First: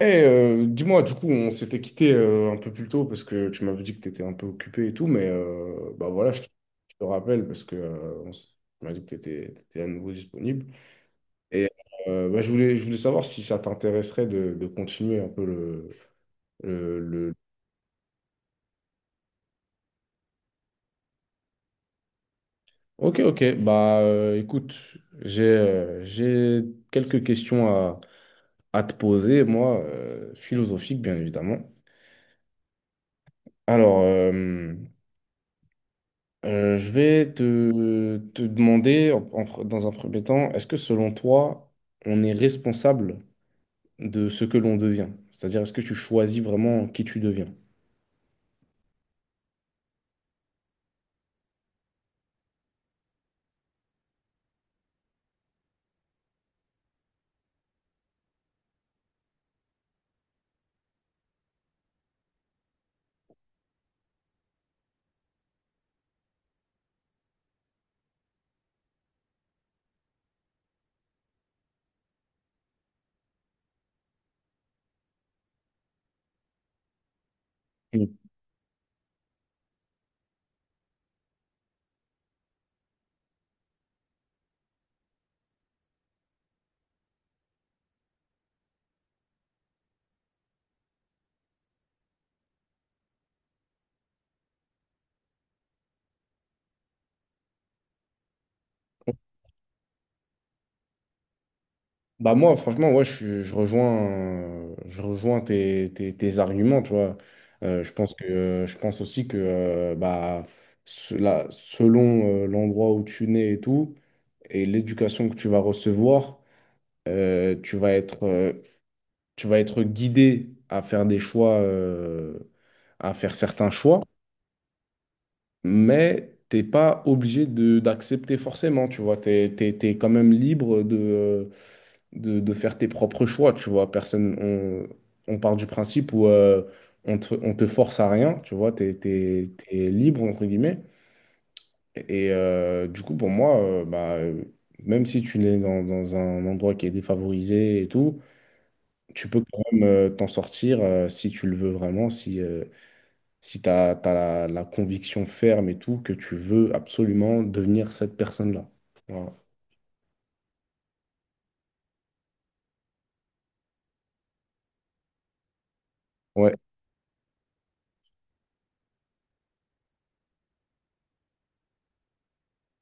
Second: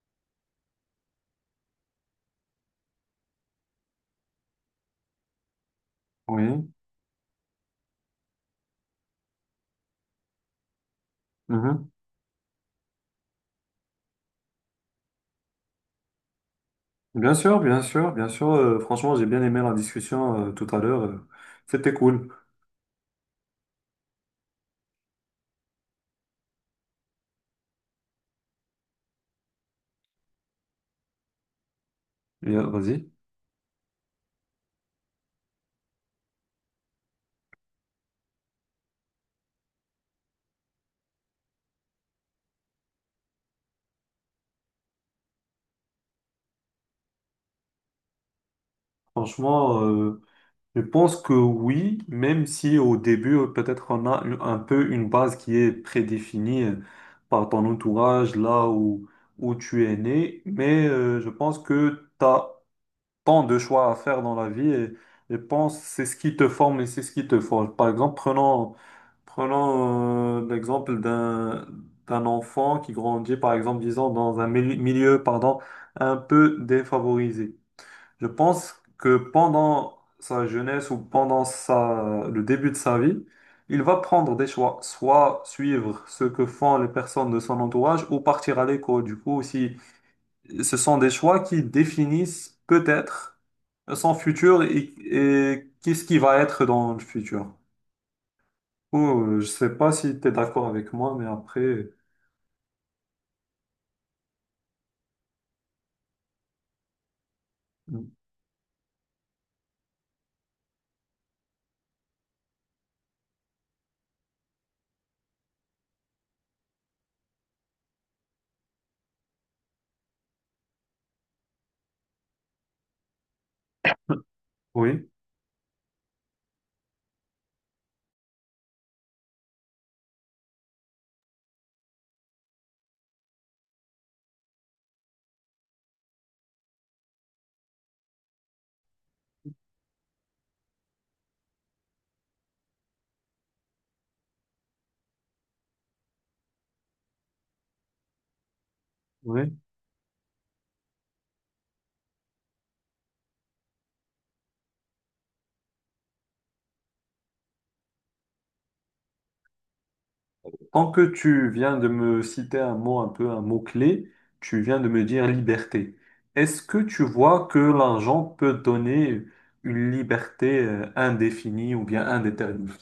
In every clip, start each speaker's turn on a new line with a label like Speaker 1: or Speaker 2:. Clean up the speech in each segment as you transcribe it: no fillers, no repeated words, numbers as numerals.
Speaker 1: Dis-moi, du coup, on s'était quitté un peu plus tôt parce que tu m'avais dit que tu étais un peu occupé et tout, mais bah voilà,
Speaker 2: Oui,
Speaker 1: je te rappelle parce que tu m'as dit que tu étais, à nouveau disponible. Et
Speaker 2: mhm.
Speaker 1: bah, je voulais savoir si ça t'intéresserait de continuer un peu le, le-
Speaker 2: Bien sûr, bien sûr, bien sûr. Franchement, j'ai bien aimé la discussion tout à l'heure. C'était cool.
Speaker 1: Ok, ok, bah écoute, j'ai quelques questions à te poser, moi, philosophiques, bien évidemment.
Speaker 2: Et, vas-y.
Speaker 1: Alors, je vais te demander, dans un premier temps, est-ce que selon toi, on est responsable de ce que l'on devient? C'est-à-dire, est-ce que tu choisis vraiment qui tu deviens?
Speaker 2: Franchement, je pense que oui, même si au début, peut-être on a un peu une base qui est prédéfinie par ton entourage, là où, où tu es né. Mais je pense que tu as tant de choix à faire dans la vie et pense c'est ce qui te forme et c'est ce qui te forge. Par exemple, prenons l'exemple d'un enfant qui grandit, par exemple, disons, dans un milieu, pardon, un peu défavorisé.
Speaker 1: Mm.
Speaker 2: Je pense que pendant sa jeunesse ou pendant sa, le début de sa vie, il va prendre des choix, soit suivre ce que font les personnes de son entourage ou partir à l'école. Du coup, si ce sont des choix qui définissent peut-être son futur et qu'est-ce qui va être dans le futur. Oh, je sais pas si tu es d'accord avec moi, mais après,
Speaker 1: Bah moi, franchement, ouais, je rejoins tes arguments, tu vois. Je pense je pense aussi que, bah, cela, selon l'endroit où tu nais et tout, et l'éducation que tu vas recevoir, euh, tu vas être, euh, tu vas être guidé à faire des choix, à faire certains choix,
Speaker 2: oui,
Speaker 1: mais t'es pas obligé de d'accepter forcément, tu vois, t'es quand même libre de, de faire tes propres choix, tu vois, personne, on part du principe où on te force à rien, tu vois, t'es libre, entre guillemets. Et du coup, pour moi, même si tu es dans un endroit qui est défavorisé et tout, tu peux
Speaker 2: oui.
Speaker 1: quand même t'en sortir si tu le veux vraiment, si tu as, la conviction ferme et tout, que tu veux absolument devenir cette personne-là. Voilà.
Speaker 2: Tant que tu viens de me citer un mot, un peu un mot-clé, tu viens de me dire liberté.
Speaker 1: Ouais.
Speaker 2: Est-ce que tu vois que l'argent peut donner une liberté indéfinie ou bien indéterminée?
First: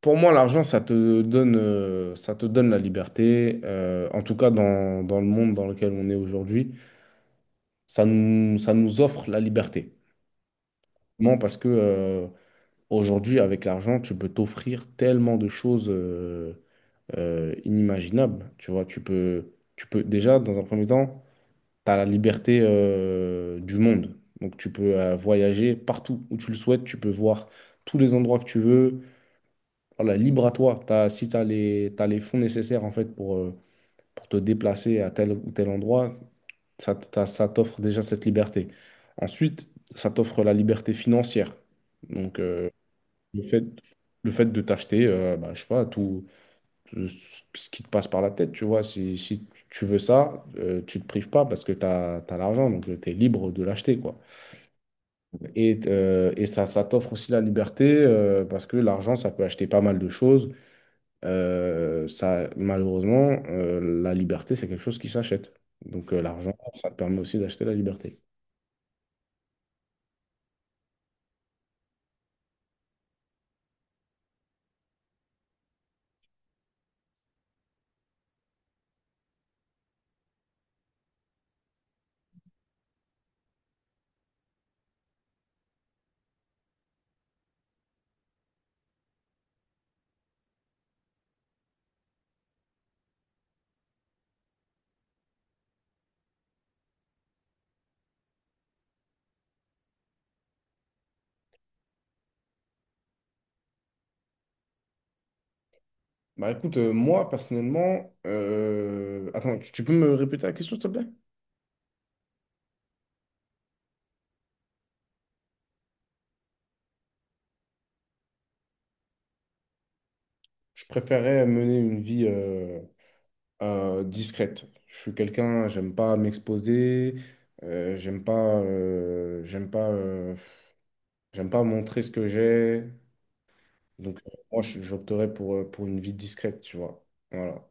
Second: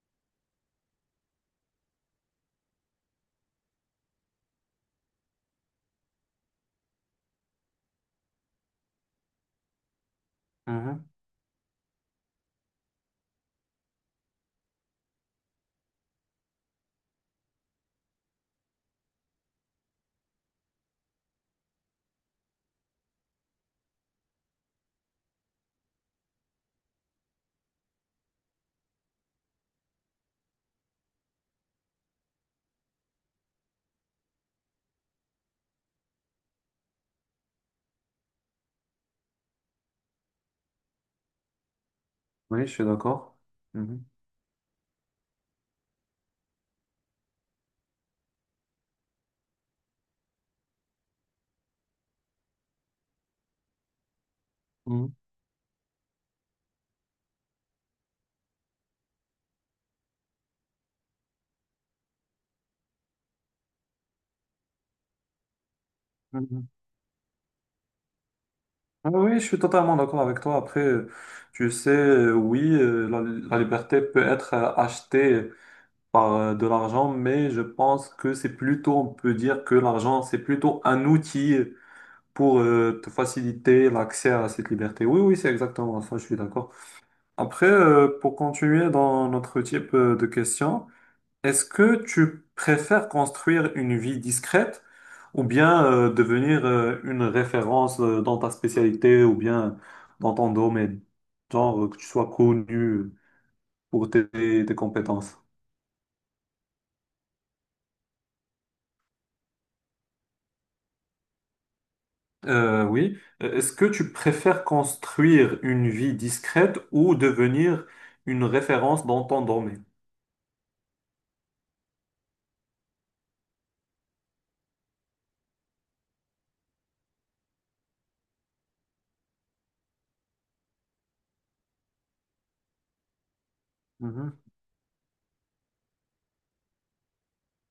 Speaker 1: Pour moi, l'argent, ça te donne la liberté. En tout cas, dans le monde dans lequel on est aujourd'hui, ça nous offre la liberté.
Speaker 2: Mhm.
Speaker 1: Non, parce que aujourd'hui, avec l'argent, tu peux t'offrir tellement de choses inimaginables. Tu vois, tu peux déjà, dans un premier temps, tu as la liberté du monde. Donc, tu peux voyager partout où tu le souhaites. Tu peux voir tous les endroits que tu veux. Voilà, libre à toi. Si tu as t'as les fonds nécessaires, en fait, pour te déplacer à tel ou tel endroit, ça, ça t'offre déjà cette liberté. Ensuite, ça t'offre la liberté financière. Donc,
Speaker 2: Oui, je suis d'accord.
Speaker 1: le fait, le fait de t'acheter, bah, je sais pas, tout, tout ce qui te passe par la tête, tu vois. Si tu veux ça, tu te prives pas parce que tu as, l'argent, donc tu es libre de l'acheter, quoi.
Speaker 2: Mhm.
Speaker 1: Et ça, ça t'offre aussi la liberté parce que l'argent, ça peut acheter pas mal de choses. Ça, malheureusement, la liberté, c'est quelque chose qui s'achète. Donc l'argent,
Speaker 2: Mhm.
Speaker 1: ça te permet aussi d'acheter la liberté.
Speaker 2: Ah oui, je suis totalement d'accord avec toi. Après, tu sais, oui, la liberté peut être achetée par de l'argent, mais je pense que c'est plutôt, on peut dire que l'argent, c'est plutôt un outil pour te faciliter l'accès à cette liberté. Oui, oui, c'est exactement ça, je suis d'accord. Après, pour continuer dans notre type de questions, est-ce que tu préfères construire une vie discrète ou bien devenir une référence dans ta spécialité ou bien dans ton domaine, genre que tu sois connu pour tes compétences?
Speaker 1: Bah écoute, moi personnellement, attends, tu peux me répéter la question, s'il te plaît?
Speaker 2: Oui. Est-ce que tu préfères construire une vie discrète ou devenir une référence dans ton domaine?
Speaker 1: Je préférerais mener une vie discrète. Je suis quelqu'un, j'aime pas m'exposer, euh, j'aime pas, euh, j'aime pas, euh, j'aime pas montrer ce que j'ai. Donc
Speaker 2: Mhm.
Speaker 1: moi, j'opterais pour une vie discrète, tu vois. Voilà.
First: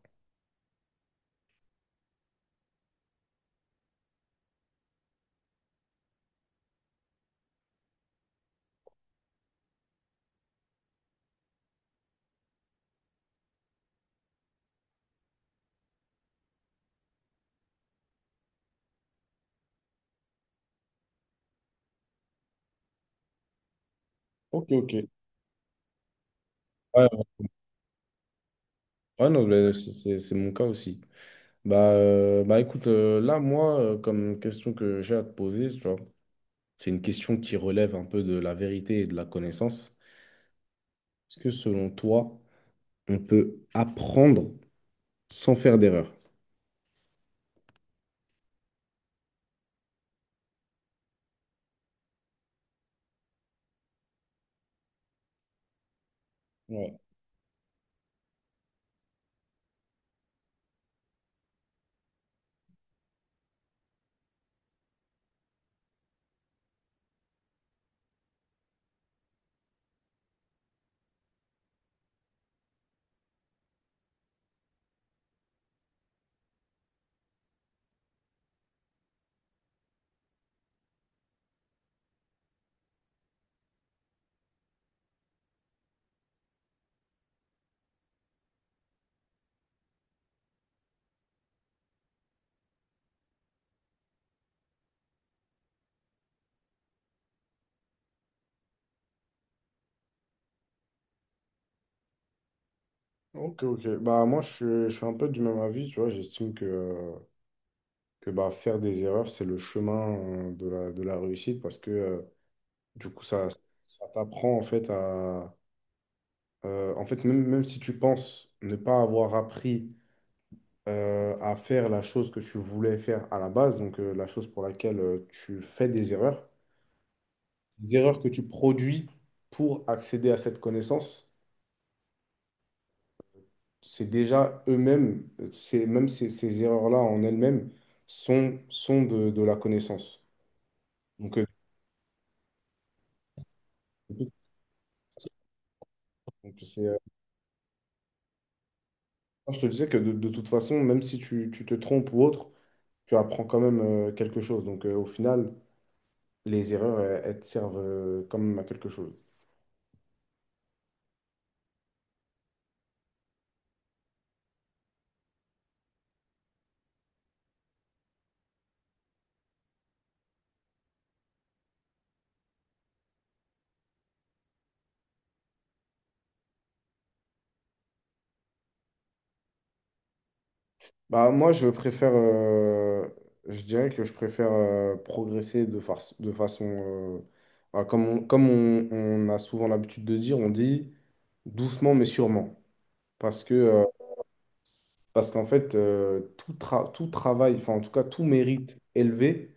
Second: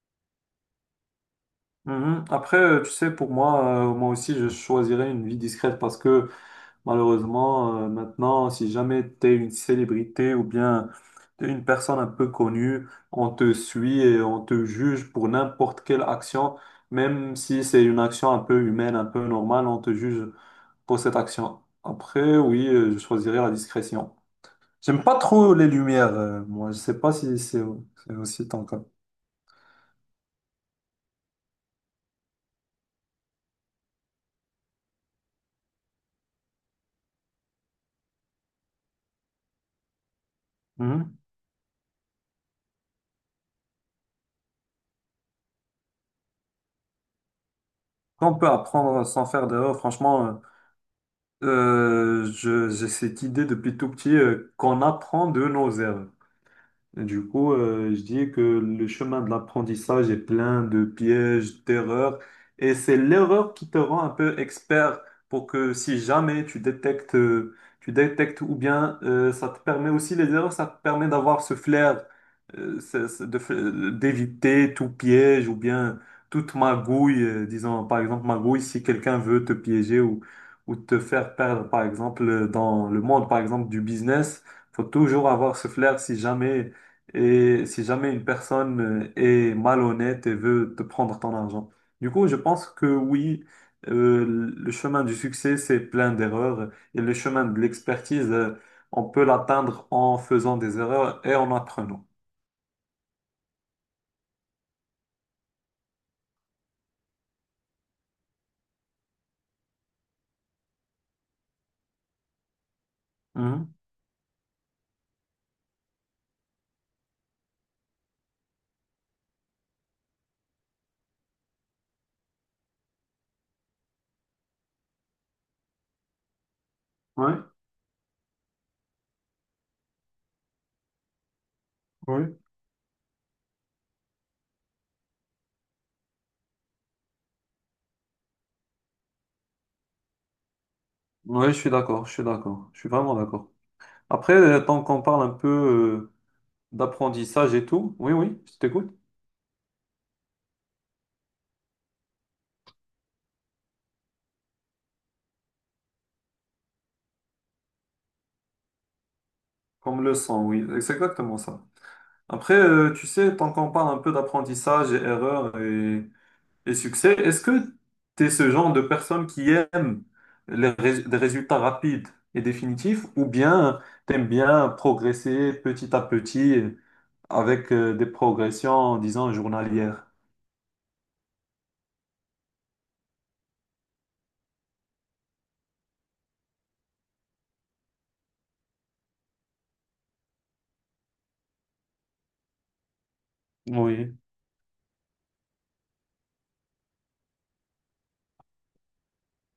Speaker 2: Mhm. Après, tu sais, pour moi, moi aussi, je choisirais une vie discrète parce que malheureusement, maintenant, si jamais tu es une célébrité ou bien t'es une personne un peu connue, on te suit et on te juge pour n'importe quelle action, même si c'est une action un peu humaine, un peu normale, on te juge pour cette action. Après, oui, je choisirais la discrétion.
Speaker 1: Ok, ok.
Speaker 2: J'aime
Speaker 1: Ouais,
Speaker 2: pas trop les lumières, moi. Je sais pas
Speaker 1: ouais,
Speaker 2: si c'est aussi ton cas.
Speaker 1: ouais, non, mais c'est mon cas aussi. Bah, bah écoute, là, moi, comme question que j'ai à te poser, tu vois, c'est une question qui relève un peu de la vérité et de la connaissance.
Speaker 2: Mhm.
Speaker 1: Est-ce que selon toi, on peut apprendre sans faire d'erreur.
Speaker 2: On peut apprendre sans faire d'erreur, franchement. J'ai cette idée depuis tout petit qu'on apprend de nos erreurs.
Speaker 1: Ouais.
Speaker 2: Du coup, je dis que le chemin de l'apprentissage est plein de pièges, d'erreurs, et c'est l'erreur qui te rend un peu expert pour que si jamais tu détectes, tu détectes ou bien ça te permet aussi les erreurs, ça te permet d'avoir ce flair, d'éviter tout piège ou bien toute magouille, disons par exemple magouille si quelqu'un veut te piéger ou te faire perdre par exemple dans le monde par exemple du business. Faut toujours avoir ce flair si jamais et si jamais une personne est malhonnête et veut te prendre ton argent. Du coup, je pense que oui, euh, le chemin du succès, c'est plein d'erreurs et le chemin de l'expertise, on peut l'atteindre en faisant des erreurs et en apprenant.
Speaker 1: Ok, ok. Bah, moi, je suis un peu du même avis, tu vois. J'estime que, que bah, faire des erreurs, c'est le chemin de de la réussite parce que, du coup, ça,
Speaker 2: Mhm.
Speaker 1: ça t'apprend, en fait, à... en fait, même, même si tu penses ne pas avoir appris à faire la chose que tu voulais faire à la base, donc la chose pour laquelle tu fais
Speaker 2: Ouais,
Speaker 1: des erreurs que tu produis pour accéder à cette connaissance,
Speaker 2: ouais.
Speaker 1: c'est déjà eux-mêmes, c'est même ces erreurs-là en elles-mêmes sont, de la connaissance. Donc, euh,
Speaker 2: Ouais, je suis d'accord, je suis d'accord, je suis vraiment d'accord. Après, tant qu'on parle un peu
Speaker 1: donc,
Speaker 2: d'apprentissage et tout, oui, oui, je t'écoute.
Speaker 1: je te disais que de toute façon, même si tu te trompes ou autre, tu apprends quand même quelque chose. Donc, au final, les erreurs, elles te servent quand même à quelque chose.
Speaker 2: Comme le sang, oui, c'est exactement ça. Après, tu sais, tant qu'on parle un peu d'apprentissage et erreur et succès. Est-ce que tu es ce genre de personne qui aime les des résultats rapides et définitifs ou bien tu aimes bien progresser petit à petit avec des progressions, disons, journalières?
Speaker 1: Bah, moi, je préfère, je dirais que je préfère progresser de façon, bah, comme on, comme on a souvent l'habitude de dire, on dit doucement mais sûrement. Parce que,
Speaker 2: Oui,
Speaker 1: parce qu'en fait, tout, tout travail, enfin en tout cas tout mérite élevé,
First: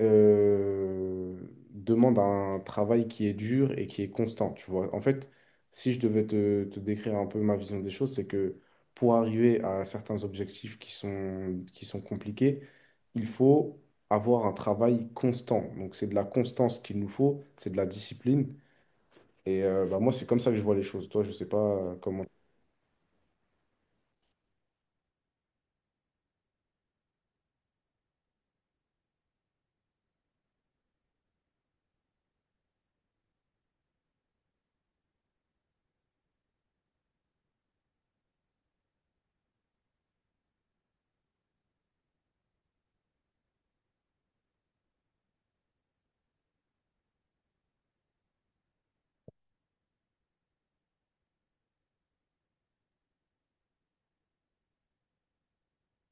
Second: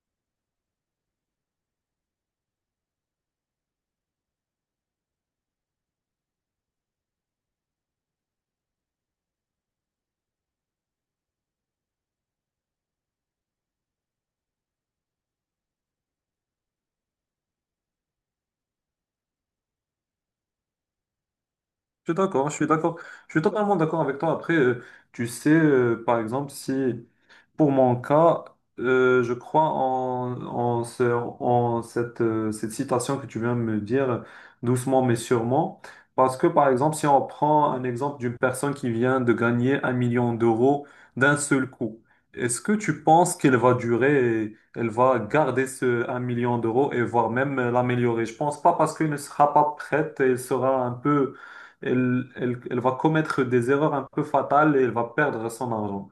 Speaker 1: euh, demande un travail qui est dur et qui est constant, tu vois. En fait, si je devais te décrire un peu ma vision des choses, c'est que pour arriver à certains objectifs qui sont compliqués, il faut avoir un travail constant. Donc c'est de la constance qu'il nous faut, c'est de la discipline. Et bah, moi, c'est comme ça que je vois les choses. Toi, je sais pas
Speaker 2: je suis
Speaker 1: comment...
Speaker 2: d'accord, je suis d'accord. Je suis totalement d'accord avec toi. Après, tu sais, par exemple, si pour mon cas, je crois en cette, cette citation que tu viens de me dire, doucement mais sûrement. Parce que, par exemple, si on prend un exemple d'une personne qui vient de gagner 1 million d'euros d'un seul coup, est-ce que tu penses qu'elle va durer, et elle va garder ce 1 million d'euros et voire même l'améliorer? Je pense pas parce qu'elle ne sera pas prête, elle sera un peu, elle va commettre des erreurs un peu fatales et elle va perdre son argent.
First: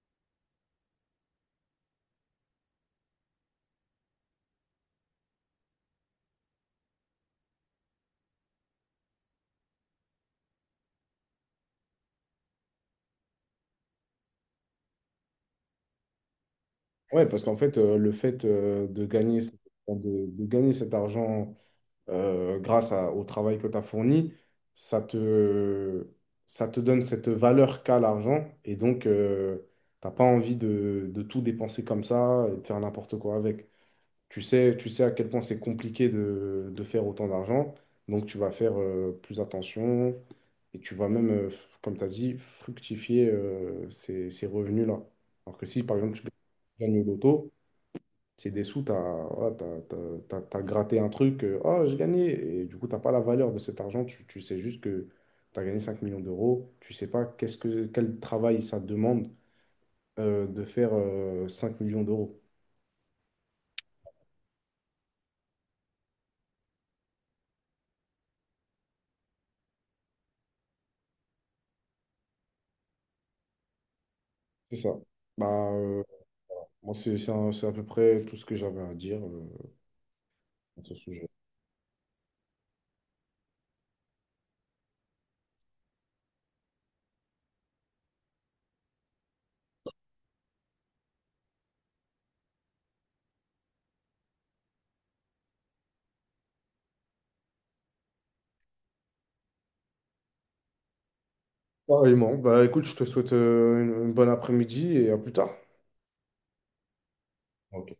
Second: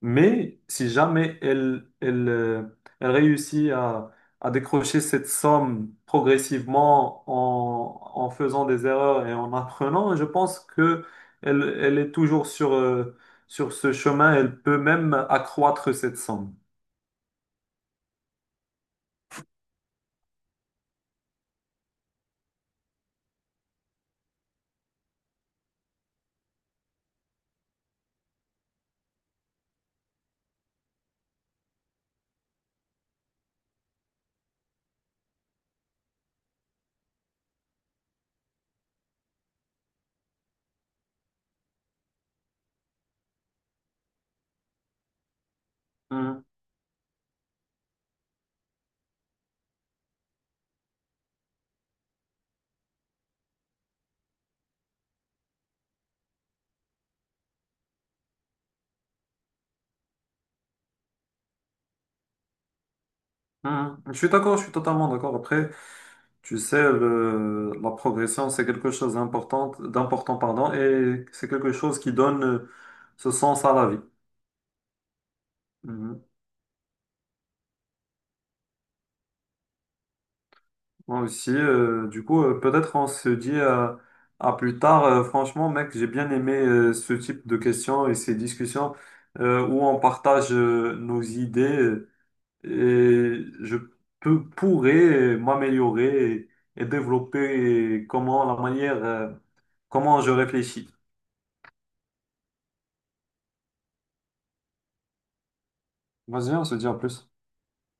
Speaker 2: Mais si jamais elle réussit à décrocher cette somme progressivement en faisant des erreurs et en apprenant, je pense que elle est toujours sur, sur ce chemin. Elle peut même accroître cette somme.
Speaker 1: Ouais, parce qu'en fait, le fait enfin, de gagner cet argent au travail que tu as fourni, ça te, ça te donne cette valeur qu'a l'argent. Et donc, t'as pas envie de tout dépenser comme ça et de faire n'importe quoi avec. Tu sais à quel point c'est compliqué de faire autant d'argent. Donc, tu vas faire plus attention et tu vas même, comme tu as dit, fructifier ces revenus-là. Alors que si, par exemple, tu
Speaker 2: Mhm.
Speaker 1: gagnes au loto, c'est des sous, voilà, t'as gratté un truc, oh, j'ai gagné. Et du coup, t'as pas la valeur de cet argent. Tu sais juste que tu as gagné 5 millions d'euros. Tu sais pas qu'est-ce que, quel travail ça demande de faire 5 millions d'euros.
Speaker 2: Mhm. Je suis d'accord, je suis totalement d'accord. Après, tu sais, la progression, c'est quelque chose d'important, d'important, pardon, et c'est quelque chose qui donne ce sens à la vie.
Speaker 1: C'est ça. Bah, moi, c'est à peu près tout ce que j'avais à dire à ce
Speaker 2: Moi
Speaker 1: sujet.
Speaker 2: aussi, du coup, peut-être on se dit à plus tard. Franchement, mec, j'ai bien aimé ce type de questions et ces discussions où on partage nos idées et je pourrais m'améliorer et développer comment la manière, comment je réfléchis.
Speaker 1: Pareillement. Bah, écoute, je te souhaite une bonne après-midi et à plus tard.
Speaker 2: Vas-y, on se dit à plus.
Speaker 1: Ok.